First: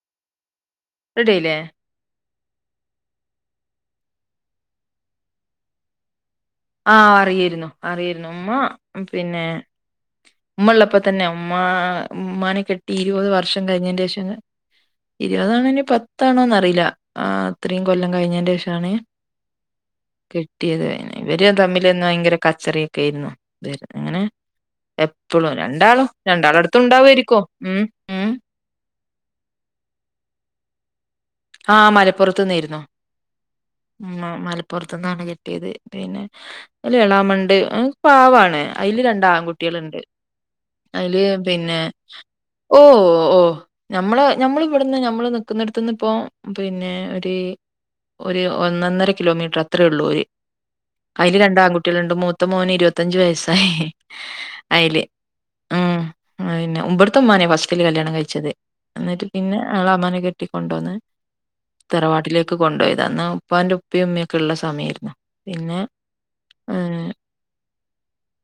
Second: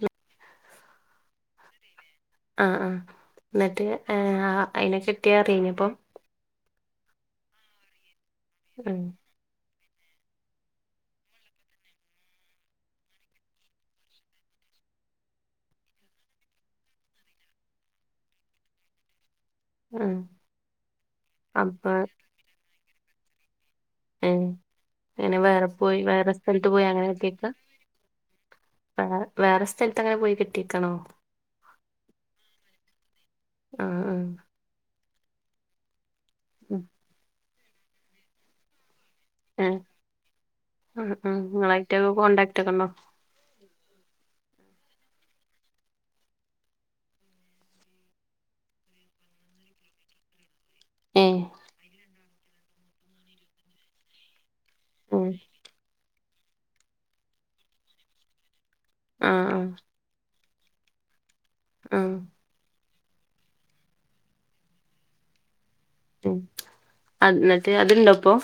ഉ റഡിയായിലേ.. ആഹ് ആഹ് എന്നിട്ട് അയിന കെട്ടിയാ അറിഞ്ഞിപ്പം ആ അറിയേര്ന്നു അറിയേര്ന്നു ഉമ്മ ഉം പിന്നെ ഉമ്മള്ളപ്പോ തന്നെ ഉമ്മാ ഉമ്മാനെ കെട്ടി ഇരുവത് വർഷം കഴിഞ്ഞേന്റെഷം [unintelligible] ഇരുപതാണോ നി പത്താണോന്നറീലാ. ആ അത്രീം കൊല്ലം കയ്ഞ്ഞേന്റെഷാണ് ഉം കിട്ടിയത് തന്നെ ഇവര് അപ്പൊ തമ്മിൽന്ന് ഭയങ്കര കച്ചറയൊക്കെ ആരുന്നു വെറുതെ ഇങ്ങനെ ഏഹ് അങ്ങനെ എപ്പളും വേറെ പോയി രണ്ടാളും വേറെ സ്ഥലത്ത് രണ്ടാളെട്ത്തും പോയി ണ്ടാവേര്ക്കും കിട്ടിയേക്കാ ഉം ഉം അങ്ങനെ വേറെ സ്ഥലത്തങ്ങനെ പോയി കെട്ട്യേക്കണോ ആഹ് മലപ്പുറത്ത് ന്നെയിരുന്നു ആഹ് ആഹ് ഉമ് മലപ്പുറത്തു നിന്നാണ് കെട്ടിയത് പിന്നെ ഉം. ഒരെളാമണ്ട് അത് പാവാണ് അയ്ല് രണ്ടാ ഏഹ് കുട്ടികളുണ്ട് ആഹ് അതില് ആഹ് പിന്നെ നിങ്ങളായിട്ടൊക്കെ കോണ്ടാക്ട് ഒക്കെ ഓ ഉണ്ടോ ഓ നമ്മള് ഞമ്മൾ ഇവിടെന്ന് നമ്മള് നിക്കുന്നിടുത്തന്ന് ഇപ്പോ പിന്നെ ഒരു ഒരു ഒന്നൊന്നര കിലോമീറ്റർ അത്രേ ഉള്ളൂ ഓര് അയ്ല് ഏഹ് രണ്ടാങ്ങുട്ട്യാള്ണ്ട് മൂത്ത മോന് ഇരുപത്തഞ്ച് വയസായി അയില്. ഉം ഉം, പിന്നെ വട്ത്തെ ഉമ്മാനെ ഫസ്റ്റില് കല്യാണം കയ്ച്ചത്. എന്നിട്ട് ആഹ് പിന്നെ ആഹ് എളാമാനെ കെട്ടി കൊണ്ടോന്ന് ആഹ് തറവാട്ടിലേക്ക് കൊണ്ടോയതാ. ന്ന് ഉപ്പാന്റെ ഉപ്പിം ഉമ്മിം ക്കെള്ള സമ്യേര്ന്ന്. പിന്നെ, ഉം. അന്നട്ട് അത്ണ്ടോപ്പൊ.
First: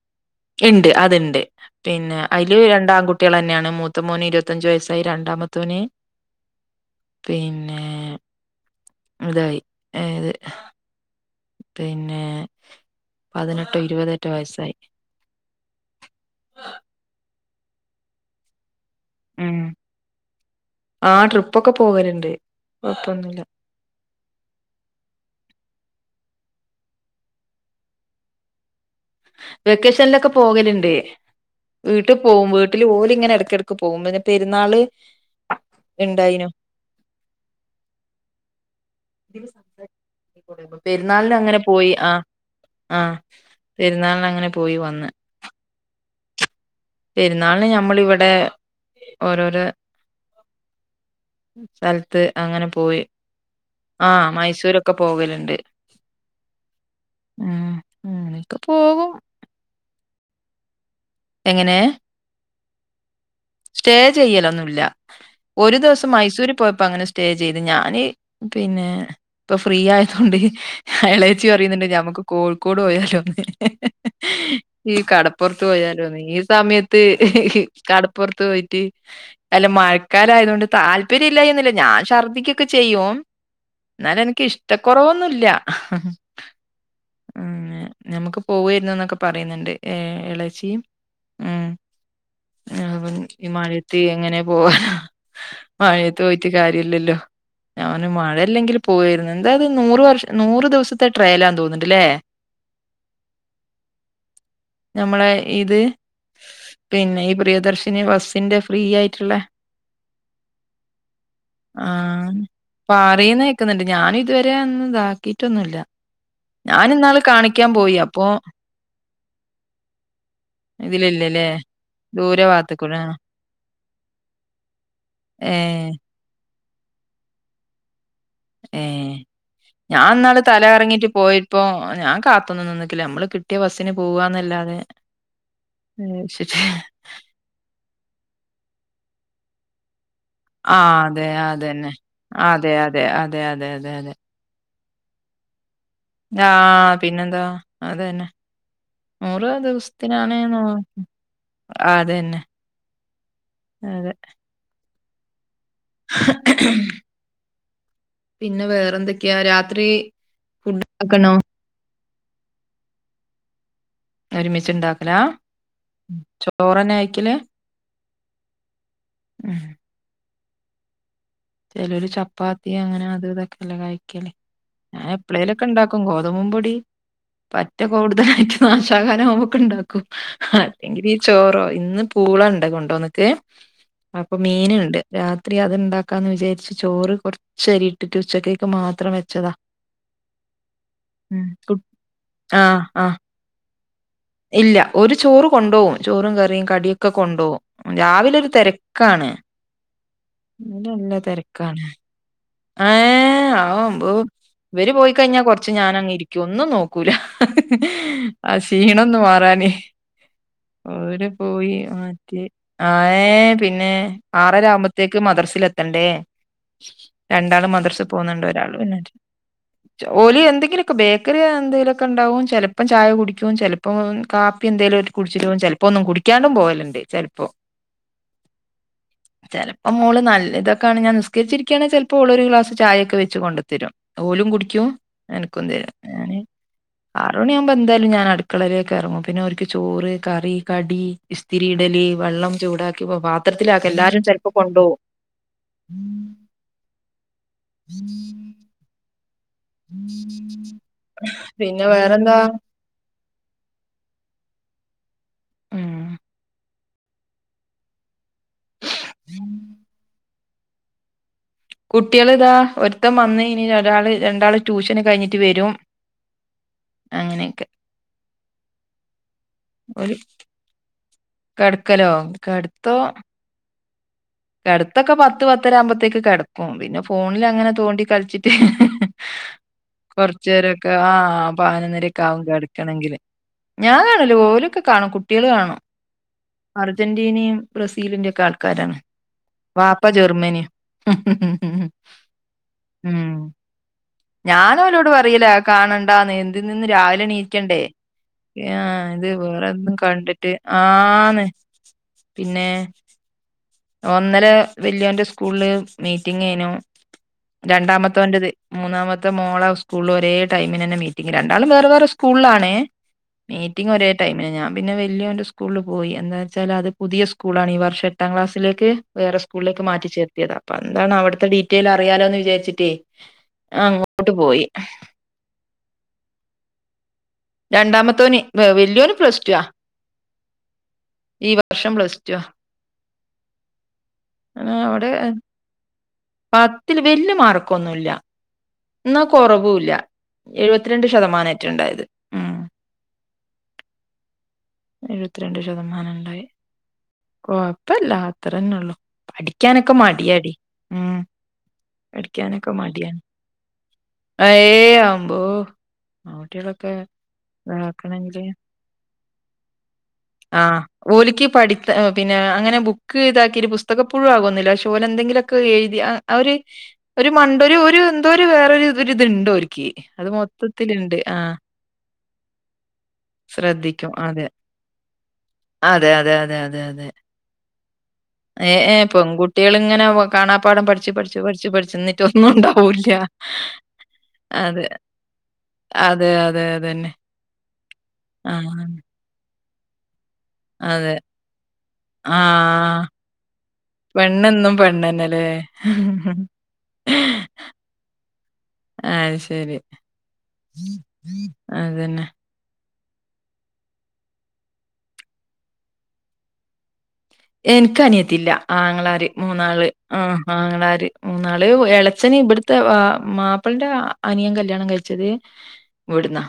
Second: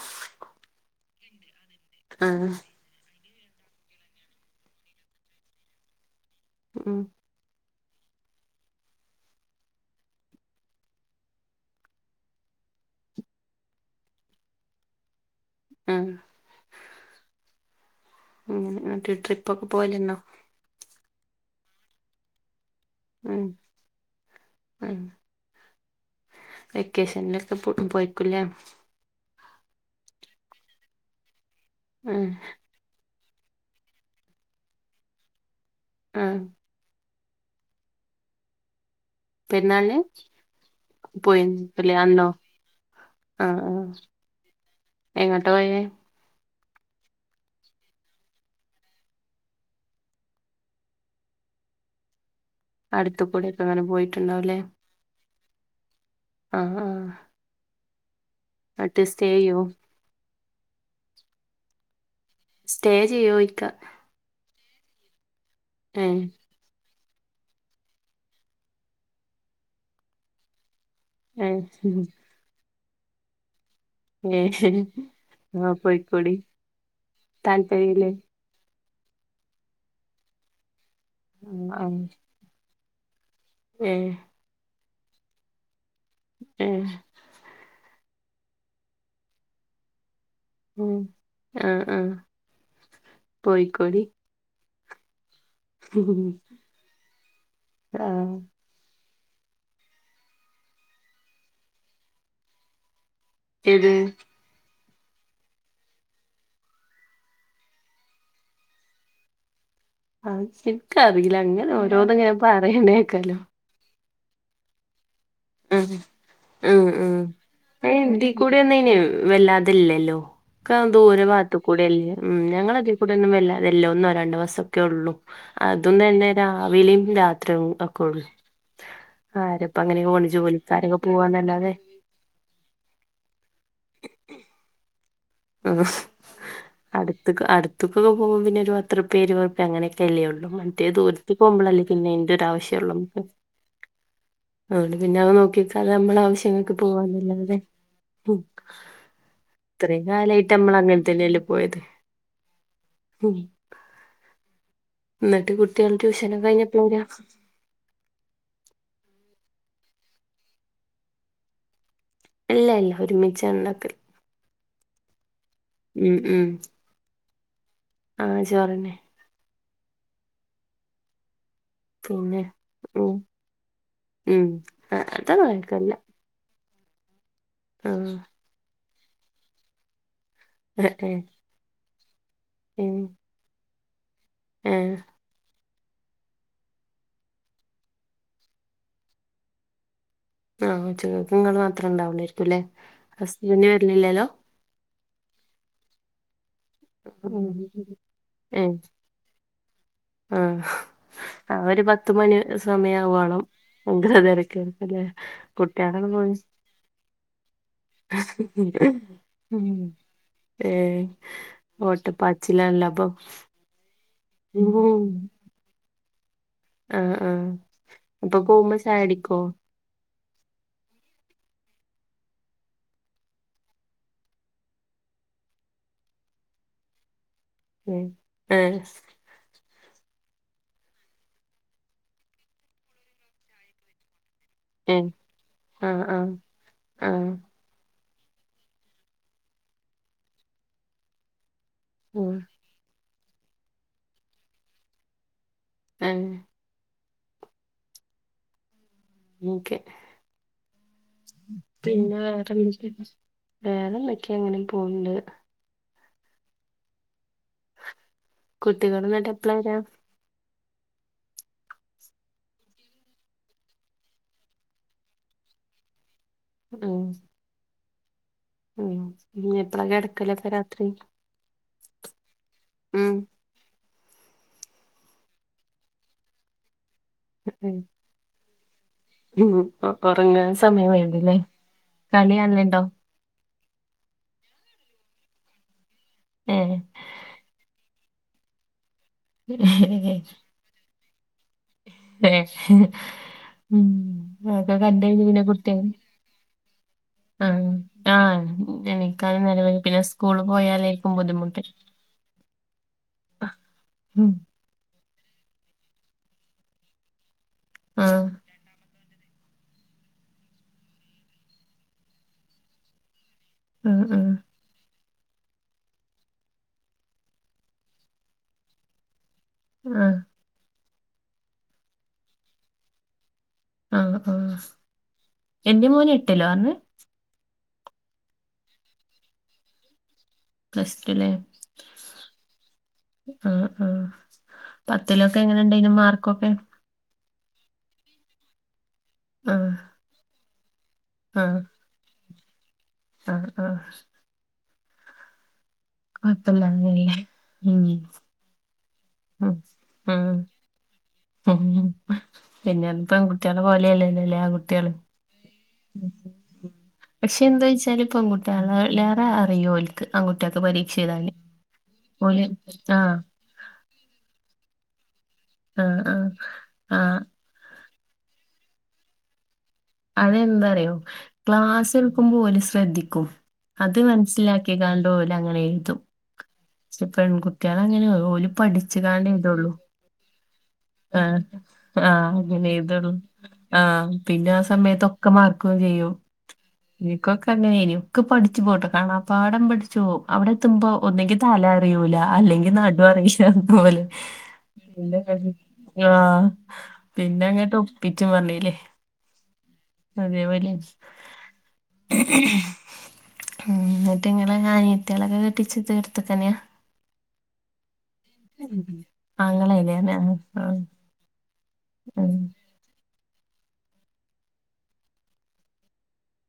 ഉണ്ട് അത്ണ്ട് പിന്നെ ആഹ് അതില് രണ്ടാംൺകു കുട്ടികൾ തന്നെയാണ് മൂത്ത മോന് ഇരുപത്തഞ്ചു വയസ്സായി രണ്ടാമത്തോന് ഉം പിന്നെ ഇതായി ഏത് പിന്നെ പതിനെട്ടോ ഇരുപതെറ്റെ വയസ്സായി ആഹ് ഉം ഉം എന്നിട്ട് ട്രിപ്പ് ഒക്കെ പോകലെണ്ടാ ആഹ് ട്രിപ്പ് ഒക്കെ പോകല്ണ്ട് ഉം ഉം വെക്കേഷനിലൊക്കെ പോയിക്കൂല്ലേ വെക്കേഷനിലൊക്കെ പോകല്ണ്ട് വീട്ട് ആഹ് പോകും വീട്ടില് ഓല്ങ്ങനെ എടക്കെട ക്ക് പോകുമ്പോന്നെ പെരുന്നാള് ആഹ് ണ്ടായിനു പെരുന്നാളിന് പെരുന്നാളിന് പോയി. അങ്ങനെ ആ [unintelligible] ആ ആ പെരുന്നാളിന് അങ്ങനെ പോയി വന്ന് എങ്ങോട്ട പോയേ പെരുന്നാളിന് ഞമ്മൾ ഇവിടെ ഓരോരോ സ്ഥലത്ത് അങ്ങനെ പോയി അടുത്ത് കൂടെയൊക്കെ അങ്ങനെ ആഹ് പോയിട്ടുണ്ടാവുല്ലേ മൈസൂരൊക്കെ ഒക്കെ പോകലുണ്ട് അ ഹ ഉം ഉ അങ്ങനെക്കാ [unintelligible] എങ്ങനെ സ്റ്റേ ചെയ്യോ ചോയ്ക്ക സ്റ്റേ ചെയ്യലൊന്നുമല്ല ഒരു ദിവസം ഏഹ് മൈസൂർ പോയപ്പോ അങ്ങനെ സ്റ്റേ ചെയ്ത്. ഞാന് പിന്നെ പ്പൊ ഫ്രീയായതോണ്ട് എളേച്ചി പറയ്ന്ന്ണ്ട് ഏഹ് ഞമ്മക്ക് കോഴിക്കോട് പോയാലോന്ന് ഏഹ് ഈ കടപ്പുറത്ത് ആഹ് പോയാലോന്ന് പോയിക്കൂടി ഈ സമയത്ത് കട താല്പര്യല്ലേ പൊറത്തോയിട്ട് അല്ല മഴക്കാലായതോണ്ട് താല്പര്യയില്ലായ്ക ആഹ് ഒന്നുല്ല ആഹ് ഞാൻ ശർദിക്ക് ക്കെ ചെയ്യും ഏഹ് ന്നാലെനിക്ക് ഇഷ്ടക്കൊറവൊന്നുല്ല ഏഹ് ഉ നമ്മക്ക് പോവേര്ന്ന് ന്നൊക്കെ പറയ്ന്ന്ണ്ട് എ എളേ ഉം, ആഹ്, ആഹ് ഹിമാലയത്തി പോയിക്കോടി എങ്ങനെ പോവാന മഴേത്ത് പോയിട്ട് കാര്യല്ലല്ലോ ഞാൻ പർഞ് ആഹ് മഴ ല്ലെങ്കില് പോയിരുന്നു എന്താത് നൂറ് വർഷം നൂറ് ദിവസത്തെ ട്രയലാന്ന് തോനു ന്നുണ്ട് ല്ലെ.. [unintelligible] ത് ഞമ്മളെ ഇത്, പിന്നെ ഈ പ്രിയ ദർശിനി ബസ്സിന്റെ ഫ്രീ ആയിട്ടുള്ള അഹ് ശരി ക്ക് അറിയില്ല ഇങ്ങനെ ഓരോന്ന് ങ്ങനെ പറയണേക്കാലോ.. ക്കുന്നുണ്ട് ഞാൻ ഇതുവരെ ഒന്നിതാ ഉം ഉം ഉം കാണിക്കാൻ പോയി. അപ്പൊ അതെന്തി കൂടെ വന്നെന്നു വല്ലാത ഇല്ലല്ലോ ഒക്കെ ദൂര ഇതിലില്ലല്ലേ ഭാഗത്ത് കൂടി അല്ലെ ദൂര ഞങ്ങള ഇതിൽ ഭാഗത്ത്ക്കൂടെ കൂടെ ആഹ് ഒന്നും വല്ല തെല്ലൊന്നും രണ്ട് മാസൊക്കെ ഉള്ളു ഏഹ് അതൊന്നും തന്നെ രാവിലേം രാത്രിയും ഒക്കെ ഉ ആരപ്പങ്ങനെ [unintelligible] തലകറങ്ങിട്ട് പോയപ്പോ ഞാൻ കാത്തൊന്നും നിന്ന്ട്ടില്ല നമ്മള് കിട്ടിയ ബസ്സിന് പോവാന്നല്ലാതെ ഉം അടുത്ത് അടുത്ത്ക്കൊക്കെ പോകുമ്പോ പിന്നെ ഒരു പത്തുർപ്യ ഇരുവൊർപ്യ അങ്ങനെക്കെ ല്ലേ ഉള്ളൂ മറ്റേ ആഹ് അതെ ദൂരത്ത് പോക്മ്പോളല്ലേ അതന്നെ. പിന്നെ എന്റെ അതെ ഒരാവശ്യള്ളു അതെ നുക്ക് അതെ അതെ അതെ അതെ. അതുകൊണ്ട് പിന്നെ അവ നോക്കിട്ട അത് നമ്മൾ ആവശ്യങ്ങൾക്ക് ആഹ് പിന്നെന്താ പോവാന്നല്ലതെ അതന്നെ നൂറ ദിവസം ഇത്രയും കാലായിട്ട് നമ്മൾ അങ്ങനത്തന്നല്ലേ പോയത് അതന്നെ ഉം അതെ. ന്ന്ട്ട് കുട്ട്യാള് ട്യൂഷനും കയ്ഞ് പോരാ പിന്നെ വേറെന്തൊക്കെയാ രാത്രി ഫുഡാക്കണോ ഇല്ല ഇല്ല ഒരുമിച്ച ഉണ്ടാക്കൽ ഒരുമിച്ച്ണ്ടാക്കലാ. ഉം ചോറെന്നെ കയിക്കല്. അഹ് [unintelligible] [inaudible] ചെലോര് പിന്നെ ചപ്പാത്തി അങ്ങനെ ഉം അത് ഇതൊക്കല്ലെ കയ്ക്കല് ഉം ആ, ഞാൻ അതൊന്നും എപ്പളേലൊക്കെ കഴിക്കലില്ല ണ്ടാക്കും ഗോ അത് മുമ്പൊടി പറ്റെ ആ ഉം കൂടുതലായിട്ട് നാശാക്കാനും നമുക്ക് ഉണ്ടാക്കും അല്ലെങ്കിൽ ഏ ചോറോ ഇന്ന് പൂള ഇണ്ട് ഏ, കൊണ്ടോന്നിക്ക് അപ്പൊ ഏ. മീനുണ്ട് രാത്രി അത്ണ്ടാ ക്കാന്ന് വിചാരിച്ച് ചോറ് കൊർച്ചരിട്ടിട്ട് ഉച്ചക്കേക്ക് മാത്രം വെച്ചതാ ആഹ് ഉച്ചക്ക് ഇങ്ങൾ ഉം മാത്രം ഉണ്ടാവുള്ളാരിക്കും അല്ലെ ഹസ്‌നി വരുന്നില്ലല്ലോ ഇല്ല്യ. ഓര് ചോറ് കൊണ്ടോവും. ചോറും കറിയും കടിയൊക്കെ കൊണ്ടോവും. ഉം. രാവിലൊരു ഏ തെരക്കാണ്. ആ ഇന്റാ നല്ല ആ ഒരു തെരക്കാണ്. പത്ത് മണി ഏ സമയാവോളം ആ അമ്പോ ഭയങ്കര ഇവര് തിരക്കായിരിക്കുംല്ലേ പോയിക്കയ്ഞ്ഞാ കൊർച്ച് കുട്ടികളൊക്കെ ഞാനങ് പോയി രിക്കും ഒന്നും നോക്ക കുല ആഹ് ക്ഷീണൊന്ന് ഉം മാറാന് ഏ ഓര് പോയി [unintelligible] ഓട്ടപ്പാച്ചിലാണല്ലോ അപ്പൊ ആയി പിന്നെ ഉം ആറരാവുമ്പത്തേക്ക് മദ്രസ്ൽ എത്തണ്ടേ ആ ആ രണ്ടാള് മദർസ് അപ്പൊ പോന്ന്ണ്ട് ഒരാള് പോകുമ്പോ പിന്നെ ചായ കുടിക്കോ [unintelligible] ഓല് എന്തെങ്കിലൊക്കെ ബേക്കറി എന്തെലൊക്കെ ണ്ടാവും ചെലപ്പം ചായ കുടിക്കും ചെലപ് ഇപ്പോം കാപ്പി എന്തേലോല് കുട്ച്ച്ട്ട് പോം ചെൽപ്പൊന്നും കുടിക്കാണ്ടും പോകല്ണ്ട് ചെൽപ്പോ ഉം എ ചെൽപ്പോ മോള് നല്ലതൊക്കാണ് ഞാൻ നിസ്കരിച്ചിരിക്ക്യാണെങ്കി ചെൽ ഇപ്പോളൊരു ഗ്ലാസ് ചായൊക്കെ വെച്ച് കൊണ്ട് തരും. ഓലും കുടിക്കു ക്കും ഏ എനക്കും തരാ ആ ആ ഞാന് ആഹ് ആറുമണിയാ ഇപ്പ എന്തായാലും ഞാൻ അടുക്കളയിലേക്ക് ഇറങ്ങും പിന്നെ ഓരുക്ക് ചോറ് കറി കടി ഇസ്തിരി ഇടല് ആഹ് വെള്ളം ചൂടാക്കി പാത്രത്തിലാക്ക എല്ലാരും ചെലപ്പോ കൊണ്ടുപോവും [unintelligible] [inaudible] ഓക്കെ പിന്നെ വേറെന്താ വേറെന്തക്കായ ഇങ്ങനെ പോവണ്ട് ഉം കുട്ടികള് ന്നട്ട് എപ്പളാ വരാ കുട്യള് താ ഒരുത്തൻ വന്ന് ഇനി ഒരാള് രണ്ടാള് ട്യൂഷന് കഴിഞ്ഞിട്ട് വെരും. ഉം ഉം ഇഞ് എപ്പളാ കെടക്കലൊക്കെ രാത്രി. കെട്ക്കലോ കെട്ത്തോ ഉം കെട്ത്തക്കെ പത്ത് പത്തര ആവുമ്പോത്തേക്ക് കെട പിന്നെ ഫോണില് അങ്ങനെ ഉം തോണ്ടി കൾച്ചിട്ട് ഉം ഒ ഒറങ്ങാൻ സമയം കൊറച്ചെരൊക്കെ ആ വൈകില്ലേ പതിനൊന്നര ക്കെ കളി ആവും കാണല്ണ്ടോ കെടക്കണങ്കില് ഞാൻ കാണൂല ഓലൊക്കെ കാണും കുട്ടികൾ കാണും ഏ അർജന്റീനിം ബ്രസീലിന്റെക്കെ ആൾക്കാരാണ് വാപ്പ ജെർമ്മനിം. ഉം അതൊക്കെ ഞാന് ഓലോട് കണ്ടഴിഞ്ഞ് പിന്നെ പറയല കുട്ട്യാള് കാണണ്ട എന്തി നിന്ന് രാവിലെ ആഹ് നീക്കണ്ടേ ആഹ് ഇത് എണീക്കാനും നേരം വൈകും വേറെന്നും പിന്നെ സ്കൂള് കണ്ടിട്ട് പോയാലായിരിക്കും ആന്ന്. പിന്നെ ആഹ് ഒന്നലെ വെല്യോന്റെ സ്കൂളില് മീറ്റിങ്ങാ ന്നു ആഹ് രണ്ടാമതോന്റത് മൂന്നാമ ഇത്തെ മോള സ്കൂളിൽ ഒരേടൈമിനന്നെ മീറ്റിംഗ് രണ്ടളും വേറെ വേറെ സ്കൂളാണ് മീറ്റിംഗ് ആഹ് ഒരേ ആഹ് ടൈമിന് ഞാൻ പിന്നെ വല്യന്റെ സ്കൂളിൽ പോയി എന്താച്ചാൽ അത് പുതിയ സ്കൂളാണ് ഈ വർഷം എട്ടാം ക്ലാസ്സിലേക്ക് വേറെ സ്കൂളിലേക്ക് മാറ്റി ആഹ് ചേർത്തിയതാ അപ്പൊ എന്താണ് അവിട്ത്തെ ഡീറ്റെയിൽ അറിയാലോന്ന് വിചാരിച്ചിട്ടേ. ആഹ് ആ അങ്ങോട്ട് പോയി എന്റെ മോന് എട്ടിലാന്ന് രണ്ടാമത്തോന് വലിയോന് പ്ലസ്ടു ആ പ്ലസ് ടുല്ലേ ഈ വർഷം പ്ലസ് ടു ആ ആ ആ പത്തിലൊക്കെ എങ്ങനെ ണ്ടായിരുന്നു മാർക്കൊക്കെ ത്തി ല് വല്യ യ മാർക്കൊന്നൂല്ല എന്ന ആഹ് കൊറവൂല്ല എഴുപത്തിരണ്ട് ആഹ് ശതമാനറ്റെ ണ്ടായത്. ആഹ് ആഹ് എഴുപത്തിരണ്ട് ശതമാനം ണ്ടായെ കൊഴപ്പല്ലായിരുന്നല്ലേ ഉം കൊഴപ്പല്ല അത്രന്നോള്ളു ഉം പഠിക്കാനൊക്കെ മടിയാടി ഉം. പടിക്കാനൊക്കെ പിന്നെ അത് മടിയാണ് പെൺകുട്ടികളെ പോലെയല്ലല്ലോല്ലേ ആൺകുട്ടികള് ഏയ് അമ്പോ ആ കുട്ടികളൊക്കെ പക്ഷെ എന്താച്ചാല് ഇപ്പ പൺകുട്ടാ ളീല്ലേറെ അറിയോൽക്ക് ആൺകുട്ടിയാക്ക് ആഹ് പരീക്ഷ എഴുതാൻ. ഓലിക്ക് പഠിത്ത പിന്നെ അങ്ങനെ ബുക്ക് ഇതാക്കീട്ട് പുസ്തകം പുഴവാകൊന്നില്ല പക്ഷേഓലെന്തേങ്കിലൊക്കെ ആഹ് എഴുതിയ ആഹ് ഒര് ആഹ് ഒരു മണ്ടൂര് ഒരു എന്തൊരു വേറരുരിത്ണ്ടോര്ക്ക്. അതെന്താറിയോ ക്ലാസ്ട്ക്കുമ്പോല് ശ്രദ്ധിക്കും. അത് ശ്രദ്ധിക്കും അതെ മനസ്സിലാക്കികാണ്ട് ഓലങ്ങനെ എഴുതും അതെ അതെ അതെ അതെ അതെ ക്ഷേ പെൺകുട്ട്ട്യാളങ്ങനെഓൽ ഏ ഏ പഠിച്ച്കാണ്ടെ ഇതുള്ളൂ പെൺകുട്ടികളിങ്ങനെ കാണാപ്പാഠം പഠിച്ച് ആ പഠിച്ച് പഠിച്ച് പഠിച്ച് എന്നിട്ട് ആഹ് ഒന്നും ഉണ്ടാവൂല്ല. അങ്ങനെഴ്തൊള്ളൂ ആ ഹ്പിന്നെ അതെ. സമയത്തൊക്കെ മാർക്കും ചെയ്യും അതെ അതെ അതന്നെ. ഇക്കാക്ക അങ്ങനെയ്നി ഒക്ക ആ പഠിച്ചു പോവുട്ടോ കാണാപ്പാഠം പഠിച്ചു പോവും അവിടെ എത്തുമ്പോ അതെ. ഒന്നങ്കി തല അറിയൂല ആ അല്ലെങ്കിൽ നടു അറിയീല്ല അതുപോലെ പെണ്ണെന്നും പെണ്ണെന്നെല്ലേ? ആഹ് പിന്നെ അങ്ങട്ട് ഒപ്പിച്ചും പറഞ്ഞീലെ. അയ് ശരി അതേപോലെ ഉം അതന്നെ. ഉം ന്നട്ട് ഇങ്ങളെ അനിയത്തിളൊക്കെ കെട്ടിച്ച ഇത് എടുത്തക്കനെയാ എനക്ക് അനിയത്തില്ല, ആങ്ങളാര് മൂന്നാള് ആങ്ങളല്ലേ ആഹ് ഉം ആഹ് ആങ്ങളാര് ന്നാള് ഉം എളച്ചന് ഇപ്ട്ത്തെ മാപ്പിളന്റെ അനിയൻ കല്യാണം കഴിച്ചത് ഇവിടുന്നാ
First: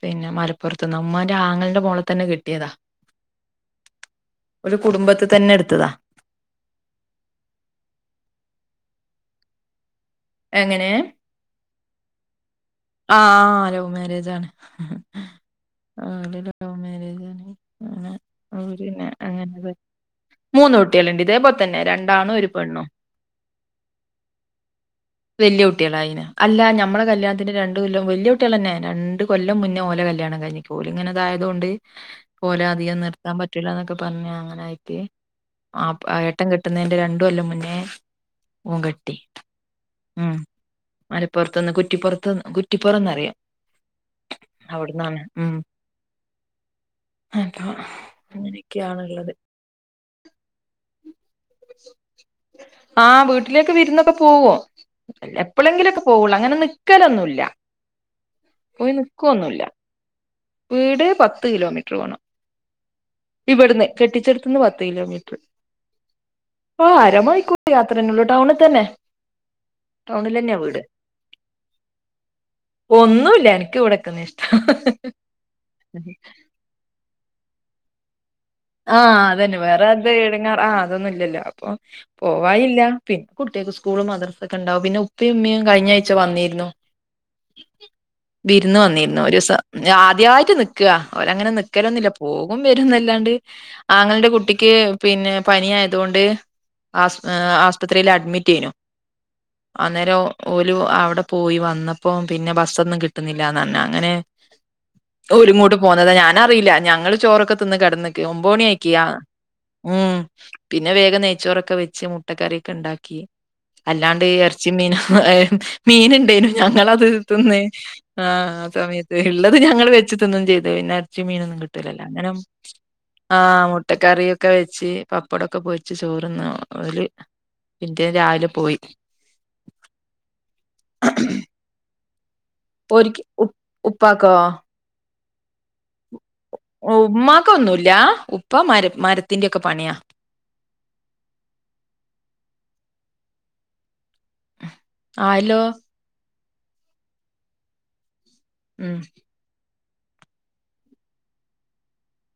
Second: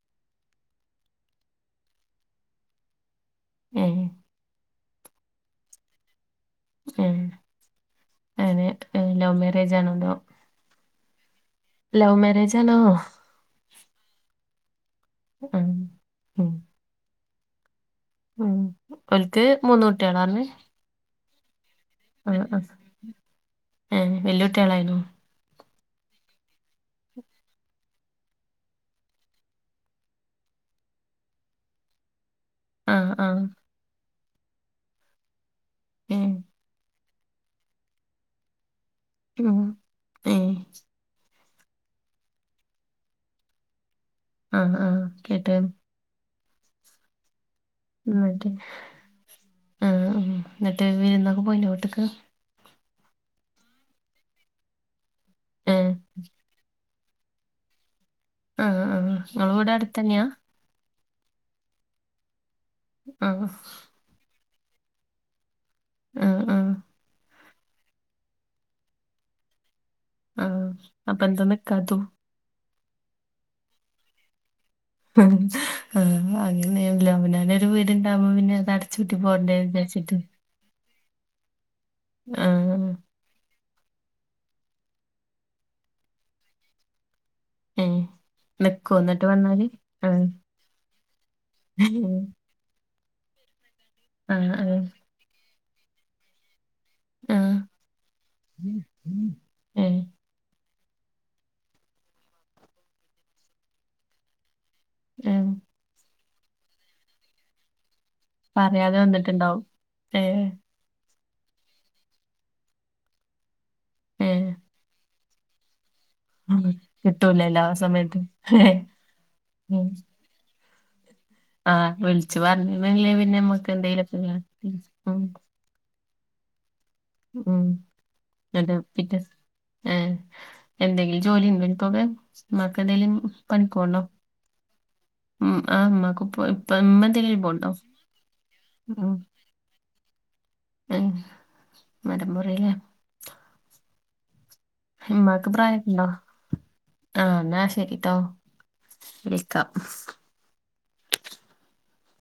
പിന്നെ മലപ്പുറത്ത്ന്ന് ഉമ്മാ ന്റെ ആങ്ങൾന്റെ മോളെ തന്നെ കെട്ടിയതാ. ഏ ഒരു കുടുംബത്ത്തന്നെ ഇട്ത്തതാ ആഹ് അയിന് ലവ് മാരേജ് ആണൊ അതൊ എങ്ങനെ? ലൗ മ്യാരേജാണോ ആഹ് ലവ് മാരേജാണ്. ഉം ആ ഓല് ഉം ലവ് മാരേജാണ് ഉം അവര് പിന്നെ ഓൽക്ക് അങ്ങനെ മൂന്ന് കുട്ടികളാ പറഞ്ഞെ മൂന്നോട് ണ്ട് ഇതേപോലെതന്നെ രണ്ട് ആ ആ ഏ വെല്യുട്ടിലയാണോ വല്ല്യ കുട്ട്യാളായ്ണ് അല്ല ഞമ്മള കല്യാണത്തിന്റെ രണ്ട് കൊല്ലം വല്യാകുട്ട്യളന്നെ രണ്ട് കൊല്ലം മുന്നേ ഓലെ കല്യാണം കയിഞ്ഞ് ക്ക് ണ് ഓല് ഇങ്ങനെതായതൊണ്ട് ഓലെ ആ അധികം ആ നിർത്താൻ പറ്റൂല്ല ന്നൊക്കെ പറഞ്ഞ അങ്ങനായിട്ടെ ആ അപ്പ ഏ ഏട്ടൻ കെട്ടുന്നതിന്റെ രണ്ടുകൊല്ലം മുന്നേ ഓൻകെട്ടി മ്ഹ് ഉം മലപ്പറത്തു ന്ന് കുറ്റിപ്പറത്ത്ന്ന് കുറ്റിപ്പറന്നറിയും ആഹ് ആഹ് കേട്ട്ണ് അപ്പൊ ന്നട്ട് അങ്ങനെയൊക്കെയാണുള്ളത് ആ ന്നട്ട് വിര് ന്നൊക്കെ പോയിനോ വീട്ട് ക്ക് ആഹ് വീട്ടിലേക്ക് വിരുന്നൊക്കെ പോവോ എപ്പോളെ ഏ ങ്കിലൊക്കെ പോവുള്ളു അങ്ങനെ നി ക്കലൊന്നുല്ല ആഹ ആ ങ്ങള്വ്ടെ അടുത്തന്നെയാ വീട് പത്ത് കിലോമീറ്റർ പോണം ആ ഇവിടുന്ന് കെട്ടിച്ചെടുത്ത്ന്ന് പത്ത് കിലോമീറ്റർ ആ അരമാണിക്കൂർ യാത്രേന്നള്ളു ടൗണിൽ തന്നെ ആ ടൗണിലന്നെയാ വീട് അപ്പൊ എന്താ നിക്കാത്തു ഒന്നുല്ല എനിക്ക് ഇവിടെക്കന്നാ ഇഷ്ടം [unintelligible] മ് ഹ് അങ്ങനല്ല അവനൊരു വീട്ണ്ടാവുമ്പൊ പിന്നെ ആഹ അടച്ചൂട്ടി പോണ്ടേ അതന്നെ വേറെ അത് വിചാരിച്ചിട്ട് ഇടങ്ങാറ് ആ അതൊന്നുംല്ലല്ലോ അപ്പൊ ആ പോവായില്ല പിന്നെ കുട്ടികൾക്ക് സ്കൂള് മദ്റസൊക്കെ ഉണ്ടാവും പിന്നെ ഉപ്പേ ഉമ്മയും കഴിഞ്ഞ ആഴ്ച വന്നിരുന്നു ഏ വിരുന്ന് നിക്കോ വന്നിരുന്നു എന്നിട്ട് ഒരു ദിവസം വന്നാല് ആ ആദ്യായിട്ട് നിക്ക അവരങ്ങനെ നിക്കലൊന്നില്ല പോക ഓൻ വരുന്നല്ലാണ്ട് ആങ്ങളന്റെ ആ കുട്ടിക്ക് പിന്നെ പനിയായതോണ്ട് ആസ് ആ ആ ആസ്പത്രില് അഡ്മിറ്റെയ്നു ഏ അന്നേരം ഓല് ഔടെ പോയി വന്നപ്പോ പിന്നെ ബസ്സൊന്നും കിട്ടുന്നില്ലന്ന്റഞ് അങ്ങനെ ഉം ഓല്ങ്ങോട്ട് പോന്നതാ ഞാനറിയില്ല ഞങ്ങള് ചോറൊക്കെ തിന്ന് കിടന്ന് ഒമ്പണി പറയാതെ ആയിക്കിയ വന്നിട്ടുണ്ടാവും ഉം ഏ പിന്നെ വേഗം നെയ്ച്ചോറൊക്കെ വെച്ച് മുട്ടക്കറിയൊക്കെ ണ്ടാക്കി അല്ലാണ്ട് ഏ എറച്ചി മീന [unintelligible] മീന് [unintelligible] ഉം. ഞങ്ങളത് തിന്ന് കിട്ടൂലല്ലോ ആ സമയത്ത് ആ ആ ഏ, സമയത്ത് ള്ളത് ഉം ഞങ്ങൾ വെച്ച് തിന്നും ചെയ്ത പിന്നെ എറച്ചി ആഹ് വിളിച്ചു പറഞ്ഞേ [unintelligible] ആ മുട്ടക്കറിയൊക്കെ വെച്ച് പപ്പടൊക്കെ പൊരി ച്ച് ചോറന്ന ഓല് ഉം പിറ്റേ രാവിലെ പോയി [unintelligible] ഏ എന്തെങ്കിലും ജോലിണ്ടോ നക്കൊക്കെ മ്മാക്ക് എന്തേലും ഓര്ക്ക് ഉ പണിക്കോണോ ഉപ്പാക്കോ ഉ അഹ് മ്മാക്ക് ഓ ഉമ്മാക്കൊന്നുല്ല ഉപ്പ മര മരത്തിന്റൊക്കെ പണിയാ ഏ മരംമുറിലാ [inaudible] ഉമ്മാക്ക് ആയല്ലോ പ്രായക്ക്ണ്ടോ ആഹ് ന്നാ ശരിട്ടോ ഉം വിളിക്കാം